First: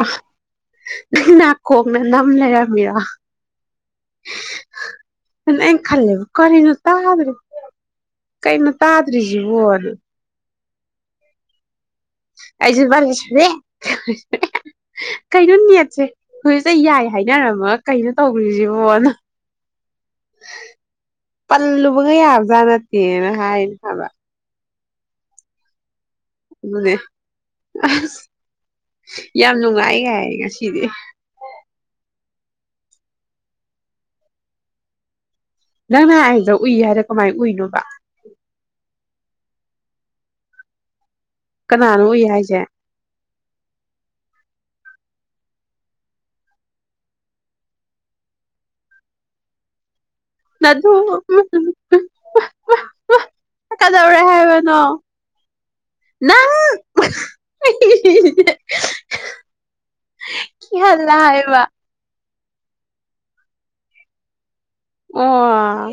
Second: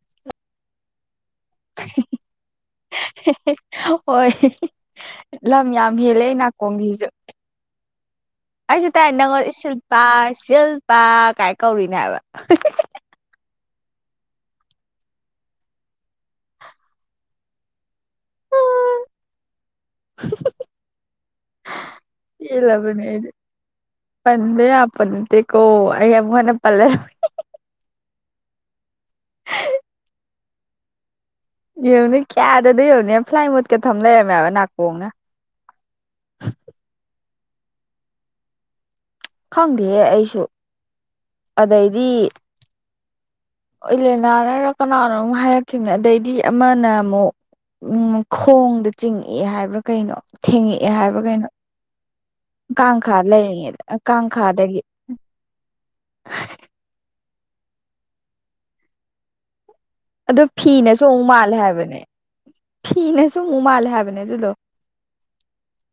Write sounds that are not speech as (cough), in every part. ꯑꯁ ꯂꯩꯔꯝꯃꯤꯔꯣ ꯍꯣꯏ ꯑꯗꯨꯅ ꯂꯝ ꯑꯩꯅ ꯌꯥꯝ ꯍꯦꯜꯂꯦ ꯈꯜꯂꯦꯕ ꯑꯩ ꯀꯔꯤꯅꯣ ꯅꯥꯀꯣꯡꯁꯤꯁꯨ ꯇꯥꯗ꯭ꯔꯤ ꯀꯩꯅꯣ ꯑꯩꯁꯨ ꯇꯥꯏ ꯅꯪꯉꯣꯟꯗ ꯏꯁ ꯇꯥꯗ꯭ꯔꯤꯁꯤꯕꯣꯅ ꯁꯤꯜꯄꯥ ꯁꯤꯜꯄꯥ ꯀꯥꯏ ꯀꯧꯔꯤꯅꯦ ꯍꯥꯏꯕ ꯀꯖꯃꯁꯦ (unintelligible) ꯀꯩꯅꯣ ꯅꯦꯠꯁꯦ ꯍꯧꯖꯤꯛꯇ ꯌꯥꯏ ꯍꯥꯏꯅꯔꯝꯃꯒ ꯀꯩꯅꯣ ꯇꯧꯈ꯭ꯔꯤꯁꯤꯕꯣꯅ ꯄꯜꯂꯨꯕꯒ ꯌꯥꯕꯖꯥꯠ ꯄꯦꯜꯂꯕꯅꯦ ꯑꯩꯗꯤ ꯅꯠꯇꯦꯅ ꯍꯥꯏꯅꯤ ꯍꯥꯏꯕ ꯄꯟꯕ ꯌꯥꯕ ꯅꯠꯇꯦꯀꯣ ꯑꯩ ꯑꯃꯨꯛ ꯍꯟꯅ ꯑꯗꯨꯅꯦ ꯄꯜꯂꯔꯣꯏ ꯑꯁ ꯌꯥꯝ ꯅꯨꯡꯉꯥꯏ ꯒꯥꯏ ꯉꯁꯤꯗꯤ ꯌꯦꯡꯉꯨꯅꯦ ꯀꯌꯥꯗ ꯌꯦꯡꯉꯨꯅꯦ ꯐ꯭ꯂꯥꯏꯠ ꯃꯣꯠꯀ ꯊꯝ ꯂꯩꯔꯝꯃꯦ ꯍꯥꯏꯕ ꯅꯥꯀꯣꯡꯅ ꯅꯪꯅ ꯑꯩꯗꯨ ꯎꯏ ꯍꯥꯏꯔ ꯀꯃꯥꯏꯅ ꯎꯏꯅꯣꯕ ꯈꯪꯗꯦꯍꯦ ꯑꯩꯁꯨ ꯑꯗꯩꯗꯤ ꯀꯅꯥꯅꯣ ꯎꯏ ꯍꯥꯏꯁꯦ ꯏꯂꯦꯅꯥꯅꯔ ꯀꯅꯥꯅꯣ ꯑꯃ ꯍꯥꯏꯔꯛꯈꯤꯕꯅꯦ ꯑꯗꯩꯗꯤ ꯑꯃꯅ ꯑꯃꯨꯛ ꯎꯝ ꯈꯣꯡꯗ ꯆꯤꯡꯉꯛꯏ ꯍꯥꯏꯕ꯭ꯔꯥ ꯀꯩꯅꯣ ꯊꯦꯡꯉꯛꯑꯦ ꯅꯗꯨ ꯍꯥꯏꯕ꯭ꯔꯥ ꯀꯩꯅꯣ (unintelligible) ꯀꯥꯡꯈꯥ ꯂꯩꯔꯤꯉꯩꯗ ꯀꯩꯗꯧꯔꯦ ꯍꯥꯏꯕꯅꯣ ꯀꯥꯡꯈꯥꯗꯒꯤ ꯅꯪ ꯑꯩꯗꯤ ꯑꯗꯨ ꯐꯤꯅꯁꯨ ꯑꯃꯨꯛ ꯃꯥꯜꯂꯦ ꯍꯥꯏꯕꯅꯦ ꯐꯤꯅꯁꯨ ꯑꯃꯨꯛ ꯃꯥꯜꯂꯦ ꯍꯥꯏꯕꯅꯦ ꯑꯗꯨꯗꯣ ꯑꯣ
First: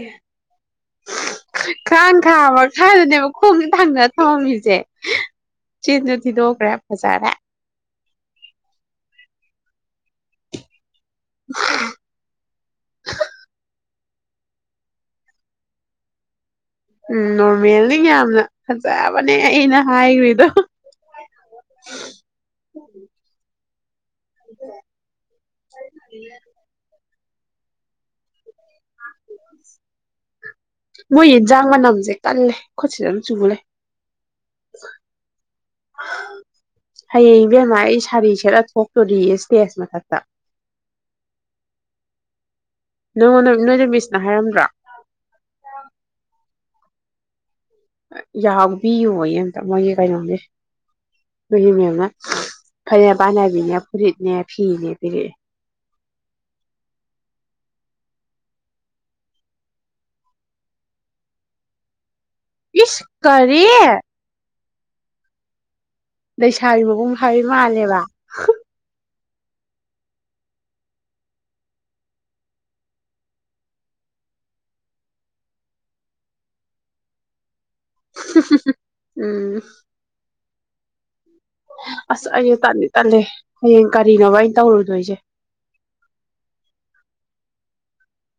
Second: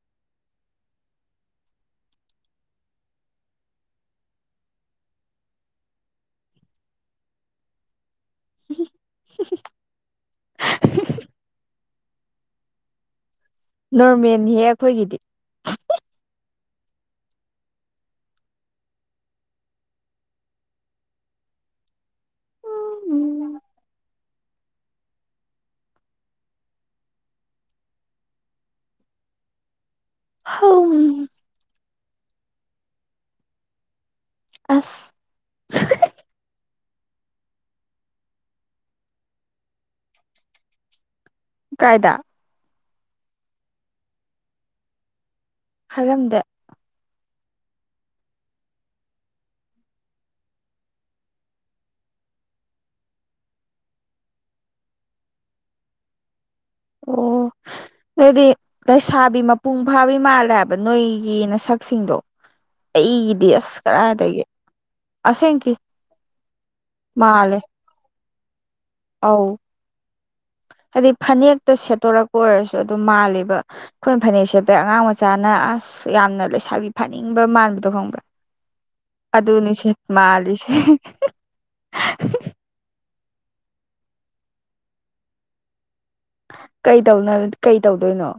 ꯀꯥꯡꯈꯥ ꯃꯈꯥꯗꯅꯦꯕ ꯈꯣꯡꯁꯦ ꯊꯥꯡꯗꯔ ꯊꯝꯃꯝꯃꯤꯁꯦ ꯆꯤꯟꯁꯨ ꯊꯤꯗꯣꯛꯈ꯭ꯔꯦ ꯐꯖꯔꯦ (unintelligible) (unintelligible) ꯅꯣꯔꯃꯦꯜꯅꯤꯍꯦ ꯑꯩꯈꯣꯏꯒꯤꯗꯤ ꯎꯝ ꯅꯣꯔꯃꯦꯜꯅꯤ ꯌꯥꯝꯅ ꯐꯖꯕꯅꯦ ꯑꯩꯅ ꯍꯥꯏꯈ꯭ꯔꯤꯗꯣ ꯎꯝ (unintelligible) ꯃꯣꯏ ꯍꯝ ꯌꯦꯟꯁꯥꯡ ꯃꯅꯝꯁꯦ ꯀꯜꯂꯦ ꯈꯨꯠꯁꯤꯗ ꯑꯗꯨꯝ ꯆꯨꯂꯩ ꯑꯁ ꯍꯌꯦꯡ ꯏꯕꯦꯝꯃ ꯑꯩ ꯁꯥꯔꯤ ꯁꯦꯠꯂ ꯊꯣꯛꯇꯣꯔꯤꯌꯦ ꯏꯁꯇꯦꯖ ꯃꯊꯛꯇ ꯀꯥꯏꯗ ꯅꯪꯉꯣꯟꯗ ꯅꯣꯏꯗ ꯃꯤꯁꯅ ꯍꯥꯏꯔꯝꯗ꯭ꯔꯣ ꯍꯥꯏꯔꯝꯗꯦ ꯌꯥꯎꯕꯤꯌꯣꯌꯦ ꯑꯝꯇ ꯃꯣꯏꯒꯤ ꯀꯩꯅꯣꯒꯤ ꯑꯗꯨꯒꯤ ꯃꯦꯝꯅ ꯐꯅꯦꯛ ꯃꯄꯥꯟ ꯅꯥꯏꯕꯤꯅꯦ ꯐꯨꯔꯤꯠꯅꯦ ꯐꯤꯅꯦ ꯄꯤꯔꯛꯑꯦ ꯑꯣ ꯅꯣꯏꯗꯤ ꯂꯩꯁꯥꯕꯤ ꯃꯄꯨꯡ ꯐꯥꯕꯤ ꯃꯥꯜꯂꯦ ꯍꯥꯏꯕ ꯅꯣꯏꯒꯤ ꯅꯁꯛꯁꯤꯡꯗꯣ ꯏꯁ ꯑꯩꯒꯤꯗꯤ ꯀꯔꯤ ꯑꯁ ꯀꯔꯥꯏꯗꯒꯤ ꯑꯁꯦꯡꯀꯤ ꯂꯩꯁꯥꯕꯤ ꯃꯄꯨꯡ ꯐꯥꯕꯤ ꯃꯥꯜꯂꯦ ꯃꯥꯜꯂꯦꯕ ꯑꯧ ꯍꯥꯏꯗꯤ ꯐꯅꯦꯛꯇ ꯁꯦꯠꯇꯣꯔꯛꯄ ꯑꯣꯏꯔꯁꯨ ꯑꯗꯨꯤ ꯃꯥꯜꯂꯦꯕ ꯑꯩꯈꯣꯏꯅ ꯐꯅꯦꯛ ꯁꯦꯄ ꯑꯉꯥꯡ ꯃꯆꯥꯅ ꯑꯁ ꯌꯥꯝꯅ ꯂꯩꯁꯥꯕꯤ ꯐꯥꯅꯤꯡꯕ ꯃꯥꯜꯂꯤ ꯈꯪꯕ꯭ꯔꯥ ꯎꯝ ꯑꯗꯨꯅꯤꯁꯦ ꯃꯥꯜꯂꯤꯁꯦ ꯑꯁ ꯑꯩꯁꯨ ꯇꯂꯤ ꯇꯜꯂꯦ ꯍꯌꯦꯡ ꯀꯔꯤꯅꯣꯕ ꯑꯩꯅ ꯇꯧꯔꯨꯗꯣꯏꯁꯦ ꯀꯩ ꯀꯩ ꯇꯧꯗꯣꯏꯅꯣ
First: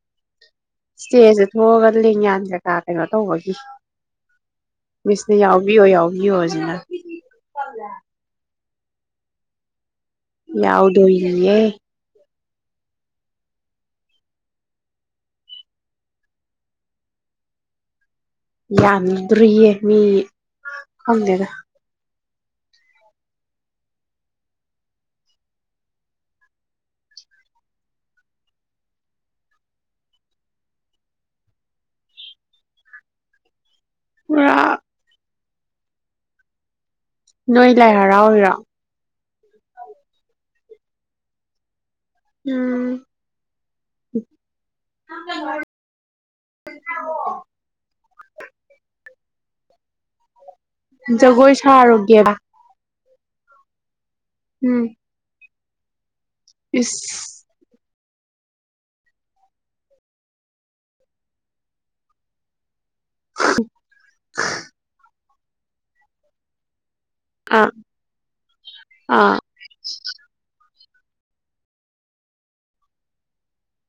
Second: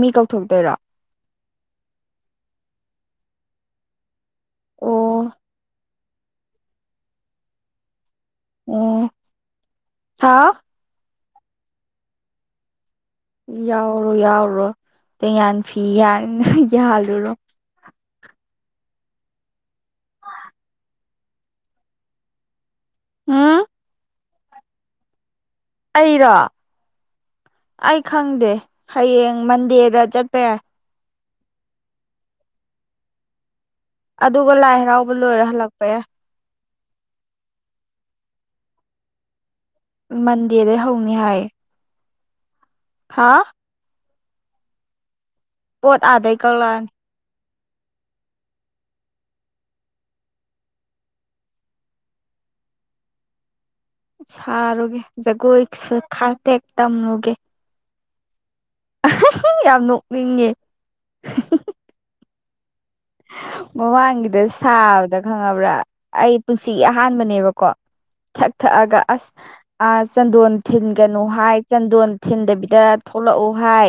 ꯃꯤ ꯀꯧꯊꯣꯛꯇꯣꯏꯔꯣ ꯏꯁꯇꯦꯖꯇ ꯊꯣꯛꯑꯒ ꯂꯦꯡꯌꯥꯟꯖꯀꯥ ꯀꯩꯅꯣ ꯇꯧꯕꯒꯤ ꯑꯣ ꯃꯤꯁꯅ ꯌꯥꯎꯕꯤꯌꯣ ꯌꯥꯎꯕꯤꯌꯣ ꯍꯧꯖꯤꯅ ꯎꯝ ꯍꯥꯎ ꯌꯥꯎꯗꯣ ꯏꯦ ꯌꯥꯎꯔꯣ ꯌꯥꯎꯔꯣ ꯇꯦꯡꯌꯥꯟ ꯐꯤ ꯌꯥ ꯌꯥꯜꯂꯨꯔꯣ ꯌꯥꯝꯗ꯭ꯔꯤꯌꯦ ꯃꯤ ꯈꯪꯗꯦꯗ ꯎꯝ ꯑꯩꯔꯣ ꯑꯩ ꯈꯪꯗꯦ ꯍꯌꯦꯡ ꯃꯟꯗꯦꯗ ꯆꯠꯄ ꯌꯥꯏ ꯄꯨꯔꯥ ꯑꯗꯨꯒ ꯂꯥꯏ ꯍꯔꯥꯎꯕ ꯂꯣꯏꯔ ꯍꯜꯂꯛꯄ ꯌꯥ ꯅꯣꯏ ꯂꯥꯏ ꯍꯔꯥꯎ ꯑꯣꯏꯔꯣ ꯍꯥꯎ ꯃꯟꯗꯦꯗꯩ ꯍꯧꯅꯤ ꯍꯥꯏ ꯎꯝ ꯍꯥꯥ (inaudible) ꯄꯣꯠ ꯑꯥꯗꯩ ꯀꯧꯂꯑꯅꯤ ꯖꯒꯣꯏ ꯁ ꯑꯔꯒꯦꯕ ꯎꯝ ꯁꯥꯔꯨꯒꯦ ꯖꯒꯣꯏꯁꯨ ꯈꯇꯦꯛ ꯏꯁ ꯇꯝꯂꯨꯒꯦ ꯌꯥꯝ ꯅꯣꯛꯅꯤꯡꯉ ꯃꯃꯥꯡꯒꯤꯗ ꯁꯥꯕꯗ ꯈꯪꯉꯕ꯭ꯔꯥ ꯑꯩ ꯄꯨꯟꯁꯤ ꯑꯍꯥꯟꯕꯗ ꯅꯦꯕꯀꯣ ꯑꯥ ꯊꯛ ꯊꯛꯑꯒ ꯑꯁ ꯑꯥ ꯑ ꯆꯟꯗꯣꯟ ꯊꯤꯟꯒꯅꯨ ꯍꯥꯏ ꯆꯟꯗꯣꯟ ꯊꯤꯟꯗꯕꯤꯗ ꯊꯣꯛꯂꯛꯎ ꯍꯥꯏ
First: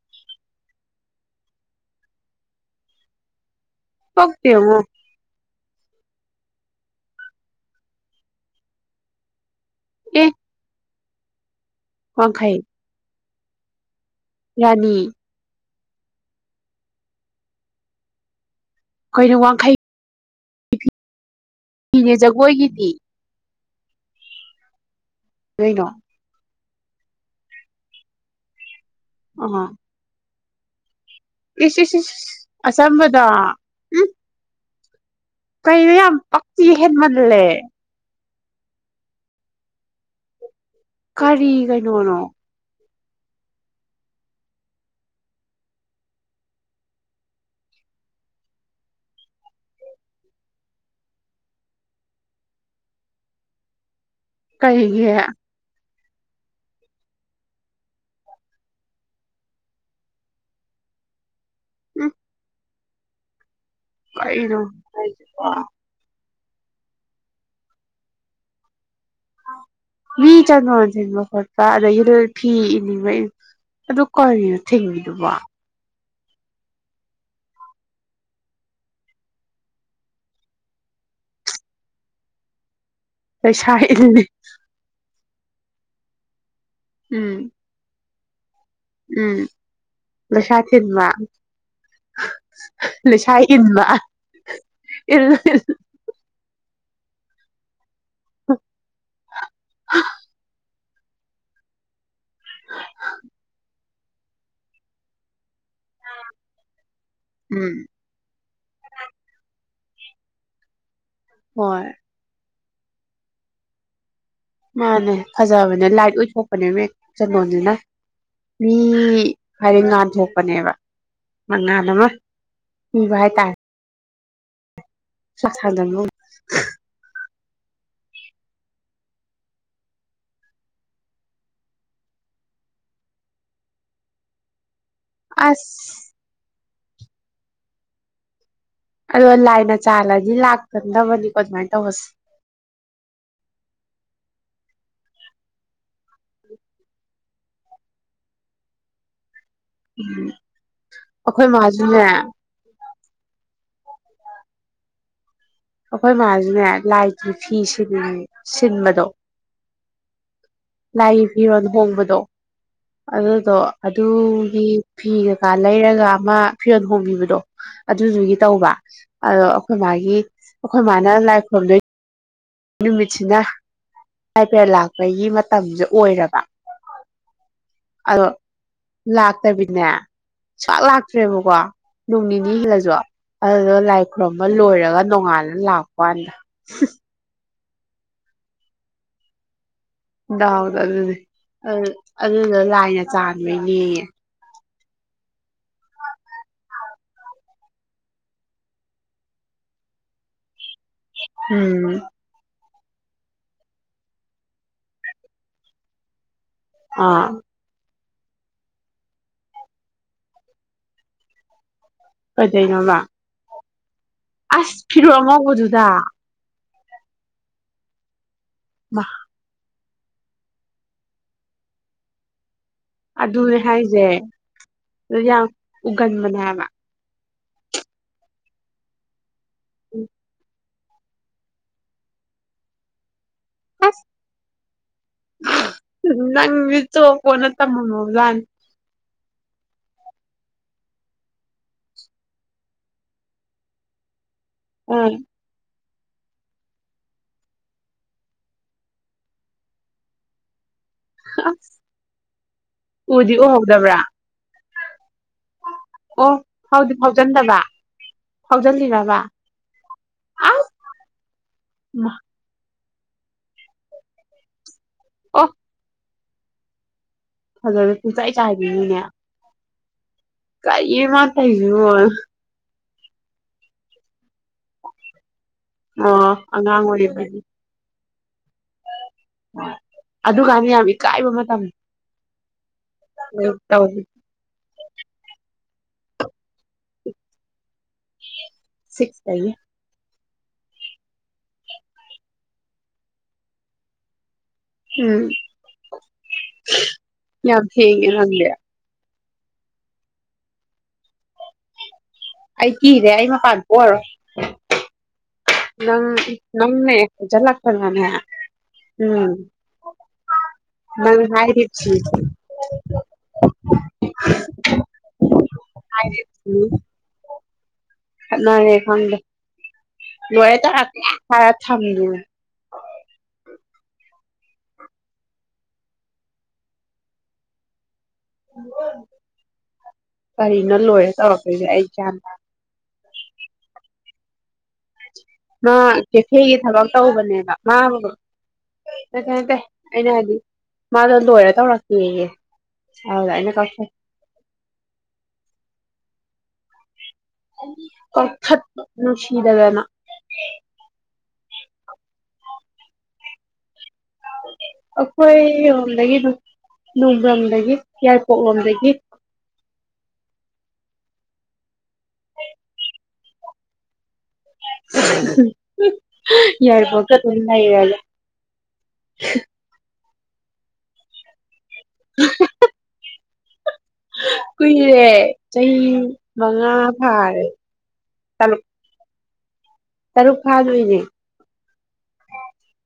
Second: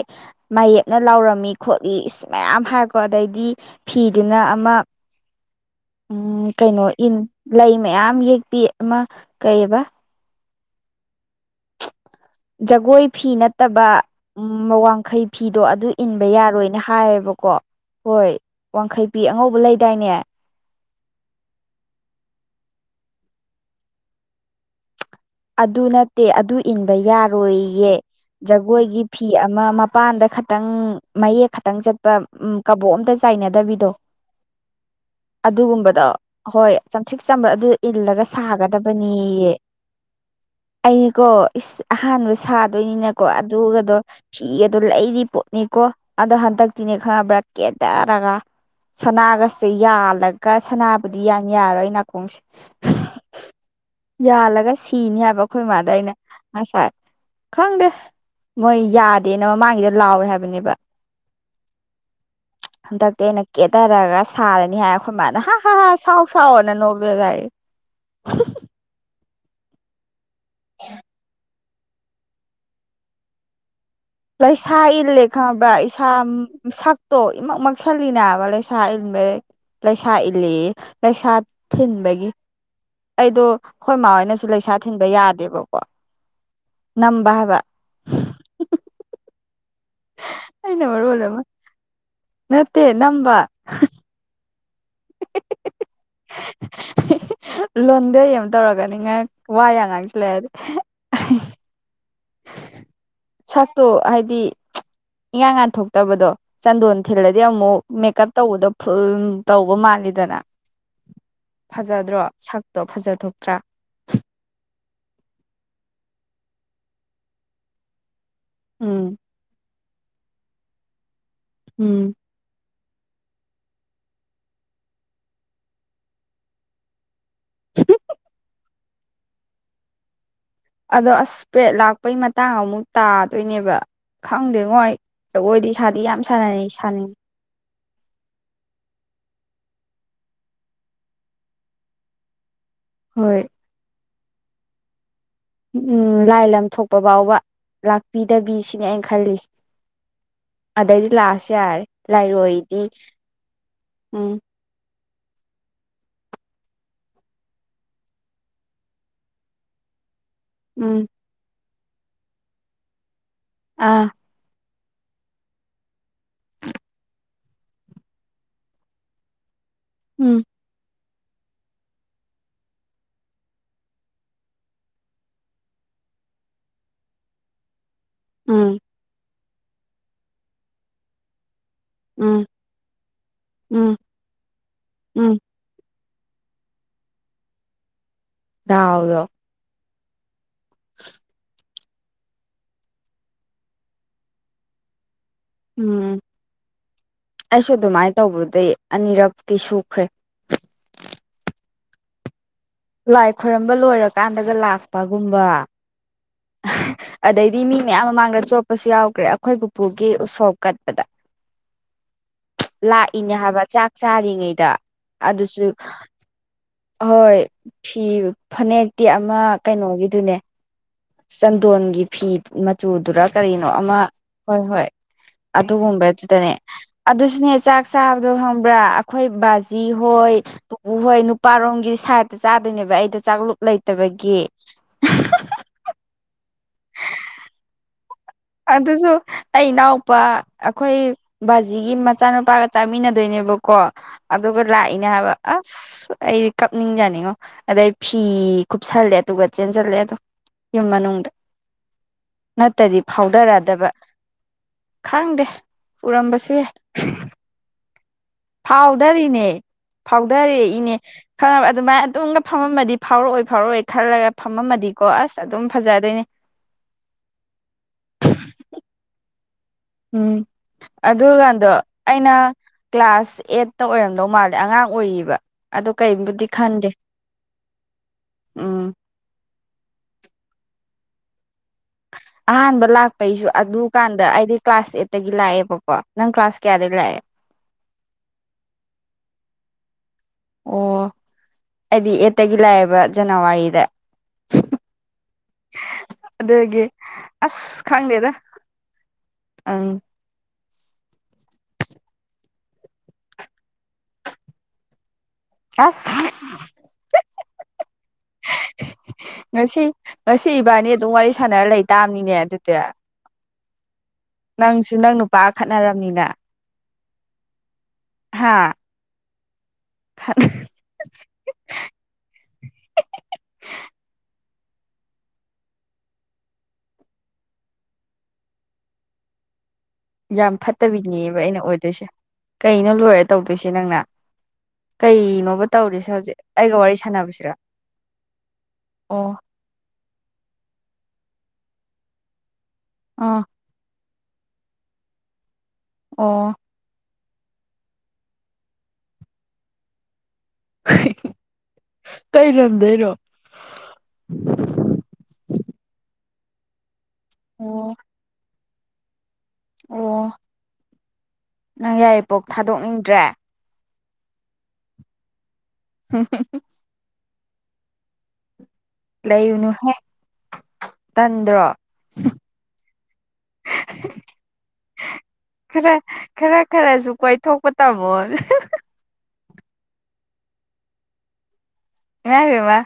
ꯃꯥꯌꯦꯞꯅ ꯂꯥꯎꯔꯝꯃꯤ ꯈꯣꯠꯂꯤ ꯁꯤ ꯃꯌꯥꯝ ꯍꯥꯏꯔꯀꯣ ꯑꯗꯩꯗꯤ ꯐꯤꯗꯨꯅ ꯄꯛꯇꯦ ꯑꯃ ꯉꯣ ꯎꯝ ꯀꯩꯅꯣ ꯏꯟ ꯂꯩ ꯃꯌꯥꯝ ꯌꯦꯛꯄꯤ ꯑꯃ ꯀꯩꯕ ꯎꯝ ꯋꯥꯈꯥꯏ ꯖꯒꯣꯏ ꯐꯤ ꯅꯠꯇꯕ ꯔꯥꯅꯤ ꯋꯥꯡꯈꯩ ꯐꯤꯗꯣ ꯑꯗꯨ ꯏꯟꯕ ꯌꯥꯔꯣꯏꯅ ꯍꯥꯏꯌꯦꯕꯀꯣ ꯍꯣꯏ ꯋꯥꯡꯈꯩ ꯐꯤ ꯀꯩꯅꯣ ꯑꯉꯧꯕ ꯋꯥꯡꯈꯩꯒꯤꯅꯦ ꯂꯩꯗꯥꯏꯅꯦ ꯏꯤꯅꯦ ꯖꯒꯣꯏꯒꯤꯗꯤ ꯑꯗꯨ ꯀꯩꯅꯣ ꯅꯠꯇꯦ ꯑꯗꯨ ꯏꯟꯕ ꯌꯥꯔꯣꯏꯌꯦ ꯖꯒꯣꯏꯒꯤ ꯐꯤ ꯑꯃ ꯑꯥ ꯃꯄꯥꯟꯗ ꯈꯇꯪ ꯃꯌꯦꯛ ꯈꯛꯇꯪ ꯏꯁ ꯏꯁ ꯆꯠꯄ ꯏꯁ ꯎ ꯀꯕꯣꯛ ꯑꯝꯇ ꯑꯆꯝꯕꯗꯣ ꯆꯥꯏꯅꯗꯕꯤꯗꯣ ꯎꯝ ꯀꯩꯅꯣ ꯑꯗꯨꯒꯨꯝꯕꯗꯣ ꯌꯥꯝ ꯄꯛꯇꯤ ꯍꯣꯏ ꯆꯝꯁꯤꯛ ꯍꯦꯟꯃꯜꯂꯦ ꯆꯝꯕ ꯑꯗꯨ ꯏꯜꯂꯒ ꯁꯥꯒꯗꯕꯅꯤꯌꯦ ꯑꯩꯅꯤꯀꯣ ꯀꯔꯤ ꯀꯩꯅꯣꯅꯣ ꯑꯍꯥꯟꯕ ꯁꯥꯗꯣꯏꯅꯤꯅꯀꯣ ꯑꯗꯨꯒꯗꯣ ꯐꯤ ꯑꯗꯨ ꯂꯩꯔꯤ ꯄꯣꯠꯅꯤꯀꯣ ꯑꯗꯣ ꯍꯟꯗꯛꯇꯤꯅꯦ ꯈꯪꯉꯕ꯭ꯔꯥ ꯀꯦꯟꯗꯔꯒ ꯁꯅꯥꯒꯁꯦ ꯌꯥꯜꯂꯒ ꯁꯅꯥꯕꯨꯗꯤ ꯌꯥꯟ ꯌꯥꯔꯣꯏ ꯅꯥꯀꯣꯡꯁꯦ ꯌꯥꯜꯂꯒ ꯀꯩꯒꯤ ꯁꯤꯅꯤ ꯍꯥꯏꯕ ꯑꯩꯈꯣꯏ ꯏꯃꯥꯗ ꯑꯩꯅ ꯉꯁꯥꯏ ꯈꯪꯗꯦ ꯃꯣꯏ ꯌꯥꯗꯦꯅ ꯃꯃꯥꯡꯒꯤꯗ ꯂꯥꯎꯋꯦ ꯍꯥꯏꯕꯅꯦꯕ ꯑ ꯍꯟꯗꯛꯇꯤ ꯑꯩꯅ ꯀꯦꯊꯔꯒ ꯁꯥꯔꯅꯤ ꯍꯥꯏꯔ ꯑꯩꯈꯣꯏ ꯏ ꯃꯥꯜꯅ ꯍꯥꯏꯁꯤꯕꯣ ꯍꯥ ꯍꯥ ꯍꯥꯥꯎ ꯆꯋꯅꯦ ꯅꯕꯤꯖꯥꯏ ꯃꯤ ꯆꯪꯕ ꯍꯟꯁꯤꯟꯕ ꯈꯣꯠꯄ ꯑꯗꯩ ꯌꯗ ꯊꯤ ꯏꯅꯤꯡꯕ ꯑꯗꯨ ꯀꯔꯤꯅꯣ ꯂꯩꯁꯥ ꯏꯜꯂꯦ ꯊꯤꯡꯉꯤꯗꯨꯕꯣ ꯈꯪꯕ꯭ꯔꯥ ꯁꯛꯇꯣ ꯏꯃꯛ ꯃꯛꯁꯜꯂꯤꯅꯥ ꯃꯥꯂꯦ ꯁꯥ ꯏꯟꯕ ꯂꯩꯁꯥ ꯏꯜꯂꯤ ꯂꯩꯁꯥ ꯊꯤꯟꯕꯒꯤ ꯑꯩꯗꯣ ꯂꯩꯁꯥ ꯑꯩꯈꯣꯏꯃ ꯏꯜꯂꯤ ꯍꯣꯏꯅꯁꯨ ꯂꯩꯁꯥ ꯊꯤꯟꯕ ꯌꯥꯗꯦꯕꯀꯣ ꯎꯝ ꯅꯝꯕꯕ ꯎꯝ ꯂꯁꯥ ꯑꯩꯅ ꯊꯤꯟꯃ ꯃꯔꯣꯜ ꯑꯃ ꯅꯠꯇꯦ ꯅꯝꯕ ꯂꯁꯤꯟꯃ ꯏꯜ ꯏ (inaudible) ꯂꯣꯟꯗꯩ ꯑꯩ ꯑꯃ ꯇꯧꯔꯒꯅꯤꯉ ꯋꯥ ꯌꯥꯝ ꯉꯥꯡꯁꯤꯜꯂꯛꯑꯗꯤ ꯁꯥꯛꯛꯇꯣ ꯍꯥꯏꯗꯤ ꯏꯉꯥꯡ ꯉꯥꯟꯊꯣꯛꯄ ꯐꯠꯇꯕꯗꯣ ꯆꯟꯗꯣꯟ ꯊꯤꯜꯂꯗꯤ ꯎꯝ ꯑꯃꯨꯛ ꯃꯦꯀꯞ ꯇꯧꯕꯗꯣ ꯐꯨꯜ ꯇꯧꯕ ꯃꯥꯜꯂꯤꯗꯅ ꯍꯣꯏ ꯐꯖꯗ꯭ꯔꯣ ꯁꯛꯇꯣ ꯐꯖꯊꯣꯛꯇ꯭ꯔꯥ ꯃꯥꯅꯦ ꯐꯖꯕꯅꯦ ꯂꯥꯏꯠ ꯑꯣꯏꯊꯣꯛꯄꯅꯦꯅꯦ ꯆꯂꯣꯟꯁꯤꯅ ꯃꯤ ꯎꯝ ꯍꯥꯏꯗꯤ ꯉꯥꯟ ꯊꯣꯛꯣꯛꯄꯅꯦꯕ ꯃꯉꯥꯜ ꯎꯝ ꯑꯃ ꯄꯤꯕ ꯍꯥꯏꯇꯥꯔꯦ ꯁꯁꯥꯗꯅꯣ ꯑꯗꯣ ꯑꯁ ꯄ꯭ꯔꯦꯗ ꯂꯥꯛꯄꯩ ꯃꯇꯥꯡ ꯑꯃꯨꯛ ꯇꯥꯗꯣꯏꯅꯦꯕ ꯈꯪꯗꯦꯉꯣ ꯑꯩ ꯖꯒꯣꯏꯗꯤ ꯁꯥꯗꯤ ꯑꯁ ꯌꯥꯝ ꯁꯥꯟꯅꯔꯦ ꯁꯥꯅꯤꯡ ꯑꯗꯣ ꯂꯥꯏꯅ ꯆꯥꯜꯂꯗꯤ ꯂꯥꯛꯀꯟꯗꯕꯅꯤꯀꯣ ꯑꯗꯨꯃꯥꯏ ꯇꯧꯕꯁꯤ ꯍꯣꯏ ꯎ ꯎꯝ ꯂꯥꯏ ꯂꯝ ꯊꯣꯛꯄ ꯐꯥꯎꯕ ꯂꯥꯛꯄꯤꯗꯕꯤ ꯁꯤꯅꯤ ꯑꯩꯅ ꯈꯜꯂꯤꯁꯤ ꯑꯗꯩꯗꯤ ꯑꯩꯈꯣꯏ ꯂꯥꯛꯑꯁꯨ ꯌꯥꯔꯦ ꯃꯥꯁꯨꯅꯦ ꯂꯥꯏꯔꯣꯏꯗꯤ ꯎꯝ ꯑꯩꯈꯣꯏ ꯃꯥꯖꯨꯅꯦ ꯂꯥꯏꯒꯤ ꯐꯤ ꯁꯤꯟ ꯁꯤꯟꯕꯗꯣ ꯎꯝ ꯂꯥꯏꯒꯤ ꯐꯤꯔꯣꯟ ꯍꯣꯡꯕꯗꯣ ꯑꯗꯨꯗꯣ ꯑꯥ ꯑꯗꯨꯒꯤ ꯐꯤ ꯀꯀꯥ ꯂꯩꯔꯒ ꯑꯃ ꯐꯤꯔꯣꯜ ꯍꯣꯡꯕꯤꯕꯗꯣ ꯑꯗꯨꯗꯨꯒꯤ ꯇꯧꯕ ꯑꯗꯣ ꯑꯩꯈꯣꯏ ꯃꯥꯒꯤ ꯎꯝ ꯑꯩꯈꯣꯏ ꯃꯥꯅ ꯂꯥꯏ ꯈꯨꯔꯨꯝꯗꯣꯏ ꯅꯨꯃꯤꯠꯁꯤꯅ ꯑꯩ ꯄꯦꯔꯠ ꯂꯥꯛꯄꯒꯤ ꯃꯇꯝꯖꯦ ꯑꯣꯏꯔꯕ ꯑꯗꯣ ꯎꯝ ꯂꯥꯛꯇꯕꯤꯅꯦ ꯁꯨꯋꯥꯠ ꯂꯥꯛꯇ꯭ꯔꯦꯕꯀꯣ ꯅꯣꯡ ꯎꯝ ꯅꯤꯅꯤ ꯍꯤꯜꯂꯖꯨ ꯑꯗꯨꯗꯨꯒ ꯎꯝ ꯂꯥꯏ ꯈꯨꯔꯨꯝꯕ ꯂꯣꯏꯔꯒ ꯎꯝ ꯅꯣꯡꯉꯥꯟꯂ ꯂꯥꯛ ꯄꯋꯥꯟꯗ ꯗꯥꯎꯗꯣ ꯗꯥꯎꯗꯣ ꯑꯗꯨꯅꯦ ꯑꯗꯨ ꯑꯗꯨꯗꯣ ꯂꯥꯏꯅ ꯆꯥꯟꯕꯩꯅꯦꯌꯦ ꯎꯝ ꯑꯩꯁꯨ ꯑꯗꯨꯃꯥꯏ ꯇꯧꯕꯗꯩ ꯑꯅꯤꯔꯛꯇꯤ ꯁꯨꯈ꯭ꯔꯦ ꯎꯝ ꯂꯥꯏ ꯈꯣꯏꯔꯝꯕ ꯂꯣꯏꯔꯀꯥꯟꯗꯒ ꯂꯥꯛꯄꯒꯨꯝꯕ ꯑꯥ ꯑꯗꯩ ꯗꯤ ꯃꯤ ꯃꯌꯥꯝ ꯃꯃꯥꯡꯗ ꯆꯣꯞꯄꯁꯨ ꯌꯥꯎꯈ꯭ꯔꯦ ꯑꯩꯈꯣꯏ ꯄꯨꯄꯨꯒꯤ ꯎꯁꯣꯞ ꯀꯠꯄꯗ ꯀꯗꯩꯅꯣꯕ ꯏꯅꯦ ꯍꯥꯏꯕ ꯆꯥꯛ ꯆꯥꯔꯤꯉꯩꯗ ꯑꯗꯨꯖꯨ ꯑꯉꯧꯕꯗꯨꯗ ꯍꯣꯏ ꯐꯤ ꯐꯅꯦꯛꯇꯤ ꯃꯥ ꯑꯃ ꯀꯩꯅꯣꯒꯤꯗꯨꯅꯦ ꯆꯟꯗꯣꯟꯒꯤ ꯐꯤ ꯃꯆꯨꯗꯨꯔ ꯑꯗꯨꯅꯦ ꯀꯔꯤꯅꯣ ꯑꯃ ꯍꯥꯏꯁꯦ ꯍꯣꯏ ꯍꯣꯏ ꯑꯗꯨ ꯌꯥꯝ ꯎꯒꯟꯕꯅꯦ ꯑꯗꯨꯒꯨꯝꯕꯗꯨꯗꯅꯦ ꯍꯥꯏꯕ ꯑꯗꯨꯁꯨꯅꯦ ꯆꯥꯛ ꯆꯥꯕꯗꯣ ꯈꯪꯕ꯭ꯔꯥ ꯑꯩꯈꯣꯏ ꯕꯥꯖꯤ ꯍꯣꯏ ꯄꯨꯄꯨ ꯍꯣꯏ ꯅꯨꯄꯥꯔꯣꯝꯒꯤ ꯁꯥꯏꯠꯇ ꯆꯥꯗꯣꯏꯅꯦꯕ ꯑꯩꯗꯣ ꯆꯥꯛꯂꯨꯛ ꯂꯩꯇꯕꯒꯤ ꯅꯪꯖꯤ ꯆꯣꯞꯄꯣꯅ ꯇꯝꯃꯝꯃꯕꯖꯥꯅꯤ ꯑꯗꯨꯁꯨ ꯑꯩ ꯏꯅꯥꯎꯄꯥ ꯑꯩꯈꯣꯏ ꯕꯥꯖꯤꯒꯤ ꯃꯆꯥꯅꯨꯄꯥꯒ ꯆꯥꯃꯤꯟꯅꯗꯣꯏꯅꯦꯕꯀꯣ ꯑꯗꯨꯒ ꯂꯥꯛꯏꯅꯦ ꯎꯝ ꯍꯥꯏꯕ ꯑꯁ ꯑꯩꯗꯤ ꯀꯞꯅꯤꯡꯖꯥꯟꯅꯤꯡꯉꯣ ꯑꯗꯩ ꯐꯤ ꯀꯨꯞꯁꯜꯂꯦ ꯑꯗꯨꯒ ꯆꯦꯟꯖꯜꯂꯦ ꯑꯗꯨꯝ ꯌꯨꯝ ꯃꯅꯨꯡ ꯗ ꯑꯁ ꯅꯠꯇꯗꯤ ꯎꯗꯤ ꯐꯥꯎꯗꯔꯛꯗꯕ ꯎꯍꯧꯗꯕ꯭ꯔꯥ ꯈꯪꯗꯦ ꯑꯣ ꯎꯔꯝꯕꯁꯨ ꯌꯥꯏ ꯐꯥꯎꯗꯤ ꯐꯥꯎꯖꯟꯗꯕ ꯐꯥꯎꯖꯜꯂꯤꯔꯕ ꯐꯥꯎꯗꯔꯤꯅꯦ ꯐꯥꯎꯗꯔ ꯑꯁ ꯏꯅꯦ ꯈꯪꯉꯥꯕ ꯑꯗꯨꯃꯥꯏꯅ ꯑꯗꯨꯝ ꯐꯝꯃꯝꯃꯗꯤ ꯐꯥꯎꯔꯛꯑꯣꯏ ꯐꯥꯎꯔꯛꯑꯣꯏ ꯈꯜꯂꯒ ꯐꯝꯃꯝꯃꯗꯤꯀꯣ ꯑꯁ ꯑꯣ ꯑꯗꯨꯝ ꯐꯖꯗꯣꯏꯅꯦ ꯐꯖꯅ ꯄꯨꯡꯆꯥꯏ ꯆꯥꯏꯕꯤꯅꯤꯅꯦ ꯎꯝ ꯀꯔꯤ ꯃꯥ ꯑꯗꯨꯒꯥꯟꯗꯣ ꯇꯧꯔꯤꯁꯤꯕꯣ ꯑꯩꯅ ꯀ꯭ꯂꯥꯁ ꯑꯦꯠꯇ ꯑꯣꯏꯔꯝꯗꯧ ꯃꯥꯜꯂꯦ ꯑꯉꯥꯡ ꯑꯣꯏꯔꯤꯕ ꯑꯗꯨ ꯑꯣ ꯀꯩꯝꯕꯨꯗꯤ ꯑꯉꯥꯡ ꯈꯟꯗꯦ ꯑꯣꯏꯔꯤꯕꯒꯤ ꯎꯝ ꯑꯣ ꯑꯗꯨꯀꯥꯟꯗꯣ ꯌꯥꯝ ꯏꯀꯥꯏꯕ ꯃꯇꯝꯅꯤ ꯑꯍꯥꯟꯕ ꯂꯥꯛꯄꯩꯁꯨ ꯑꯗꯨ ꯇꯧꯕ ꯀꯥꯟ ꯗ ꯑꯩꯗꯤ ꯀ꯭ꯂꯥꯁ ꯑꯩꯠꯇꯒꯤ ꯂꯥꯛꯑꯦꯕꯀꯣ ꯅꯪ ꯀ꯭ꯂꯥꯁ ꯀꯌꯥꯗꯩ ꯂꯥꯛꯑꯦ ꯁꯤꯛꯁ ꯇꯒꯤ ꯑꯣ ꯑꯩꯗꯤ ꯑꯦꯠꯇꯒꯤ ꯂꯥꯛꯑꯦꯕ ꯖꯅꯋꯥꯔꯤꯗ ꯎꯝ ꯑꯗꯨꯗꯒꯤ ꯌꯥꯝ ꯑꯁ ꯊꯦꯡꯉꯦ ꯈꯪꯗꯦꯗ ꯅꯪꯗꯤ ꯑ ꯑꯩ ꯀ ꯔꯦ ꯑꯩꯃ ꯀꯕꯣ ꯅꯪ ꯑꯁ ꯅꯪꯅꯦ ꯖꯂꯛ ꯐꯔꯅꯦ ꯉꯁꯤ ꯉꯁꯤ ꯏꯕꯥꯅꯤ ꯑꯗꯨꯝ ꯅꯪ ꯋꯥꯔꯤ ꯁꯥꯟꯅꯔ ꯂꯩ ꯍꯥꯏꯔꯤꯕꯁꯤ ꯇꯥꯕꯅꯤꯅꯦ ꯑꯗꯨꯗꯤ (unintelligible) ꯅꯪꯁꯨ ꯅꯪ ꯅꯨꯄꯥꯒ ꯈꯠꯅꯔꯝꯅꯤꯅ ꯎꯝ ꯈ ꯍꯥ ꯂꯣꯏ ꯇ ꯍꯥ ꯊꯝꯒꯦ ꯌꯥꯝ ꯀꯔꯤꯅ ꯂꯣꯏꯔꯦ ꯐꯠꯇꯕꯤꯅꯦꯕ ꯑꯩꯅ ꯇꯧꯔꯛꯇꯣꯏꯁꯦ ꯑꯩ ꯑꯣꯏꯗꯣꯏꯁꯦ ꯀꯩꯅꯣ ꯂꯣꯏꯔꯦ ꯇꯧꯗꯣꯏꯁꯦ ꯅꯪꯅ ꯀꯣ ꯃꯥ ꯆꯩꯦꯛꯊꯩꯒꯤ ꯊꯕꯛ ꯇꯧꯕꯅꯦꯕ ꯃꯥꯕꯒꯨꯝ ꯀ ꯑꯣ ꯍꯥꯏ ꯇ ꯑꯩꯅ ꯍꯥꯏꯗꯤ ꯃꯥꯗꯣ ꯂꯣꯏꯔ ꯇꯧꯔꯛꯀꯦꯌꯦ ꯑꯗꯨꯗ ꯑꯥ ꯑꯩꯅ ꯀꯛꯆꯦ ꯑꯣ ꯀꯔꯊꯠꯅꯅꯨꯡ ꯁꯤꯗꯒꯅ ꯀꯩꯔꯝꯗꯣꯏꯅꯣ ꯑꯩꯈꯣꯏ ꯂꯣꯝꯗꯒꯤ ꯅꯣꯡ ꯂꯣꯝꯗꯒꯤ ꯑꯣ ꯌꯥꯏꯄꯣꯛ ꯂꯣꯝꯗꯒꯤ ꯑꯣ ꯅꯪ ꯌꯥꯔꯤꯄꯣꯛ ꯊꯥꯗꯣꯛꯅꯤꯡꯗ꯭ꯔꯦ ꯌꯥꯔ ꯐꯒ ꯊꯅ ꯏꯔꯂ ꯂꯩꯌꯨꯅꯨꯍꯦꯛ ꯇꯟꯗ꯭ꯔꯣ ꯀꯨꯏꯔꯦ (inaudible) ꯆꯍꯤ ꯈꯔ ꯈꯔ ꯃꯉꯥ ꯈꯔꯁꯨ ꯐꯥꯔꯦ ꯀꯣꯏꯊꯣꯛꯄ ꯇꯥꯝꯃꯣ ꯇꯔꯨꯛ ꯇꯔꯨꯛ ꯐꯥꯗꯣꯏꯅꯦ ꯏꯃꯥ ꯏꯕꯦꯝꯃ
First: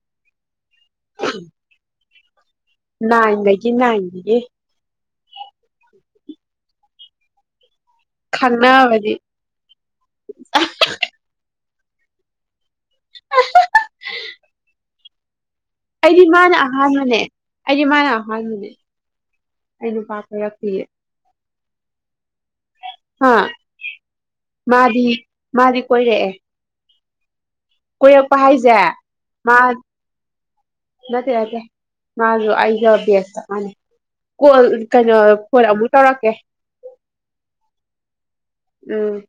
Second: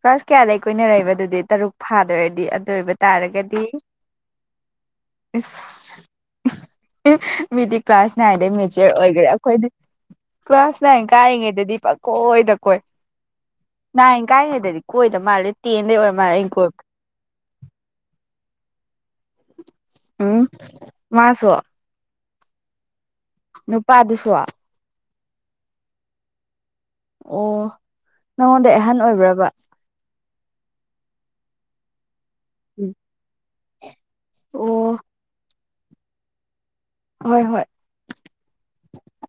ꯀ꯭ꯂꯥꯁ ꯀꯌꯥꯗꯒꯤꯩ ꯀꯨꯏꯅꯔ ꯂꯩꯕꯗꯨꯗꯤ ꯇꯔꯨꯛ ꯐꯥꯗꯣꯏꯔꯗꯤ ꯑꯗꯨ ꯑꯣꯏꯕ ꯇꯥꯔꯒꯗꯤꯗꯤ ꯅꯥꯏꯟꯗꯒꯤ ꯅꯥꯏꯟꯗꯒꯤ ꯀ꯭ꯂꯥꯁ ꯅꯥꯏꯟꯗꯩ ꯃꯦꯖꯔ ꯈꯪꯅꯕꯗꯤ ꯑꯣꯏꯈꯦꯔꯥ ꯑꯩꯈꯣꯏ ꯀ꯭ꯂꯥꯁ ꯅꯥꯏꯟ ꯀꯥꯔꯤꯉꯩꯗꯗꯤ ꯄꯛꯀꯣꯏ ꯅ ꯀꯣꯏ (unintelligible) ꯅ ꯀꯥꯏ ꯍꯥꯏꯗꯗꯤ ꯀꯣꯏꯗ ꯃꯥꯜꯂꯦ ꯇꯦꯟꯗꯩ ꯑꯣꯏꯔ ꯑꯩꯗꯤ ꯃꯥꯜꯂꯦ ꯑꯩꯅ ꯃꯥꯅ ꯀꯣꯏꯕ ꯑꯍꯥꯟꯕꯅꯦ ꯑꯩꯗꯤ ꯃꯥꯅ ꯑꯍꯥꯟꯕꯅꯦ ꯑꯩ ꯅꯨꯄꯥ ꯎꯝ ꯀꯣꯏꯔꯛꯇꯤꯌꯦ ꯃꯥꯁꯨ ꯍꯥ ꯅꯨꯄꯥꯗꯨꯁꯨ ꯃꯥꯗꯤ ꯃꯥꯗꯤ ꯀꯣꯏꯂꯛꯑꯦ ꯑꯣ ꯀꯣꯏꯔꯛꯄ ꯅꯪꯉꯣꯟꯗ ꯍꯥꯏꯁꯦ ꯑꯍꯟ ꯑꯣꯏꯕ꯭ꯔꯕ ꯃꯥ ꯅꯠꯇꯦ ꯅꯠꯇꯦ ꯃꯥꯁꯨ ꯑꯩꯒ ꯎꯝ ꯕꯦꯒ ꯆꯠ ꯃꯥꯅꯤ ꯀꯣꯜ ꯑꯣ ꯀꯩꯅꯣ ꯐꯣꯟ ꯑꯃꯨꯛ ꯇꯧꯔꯛꯀꯦ ꯍꯣꯏ ꯍꯣꯏ ꯎꯝ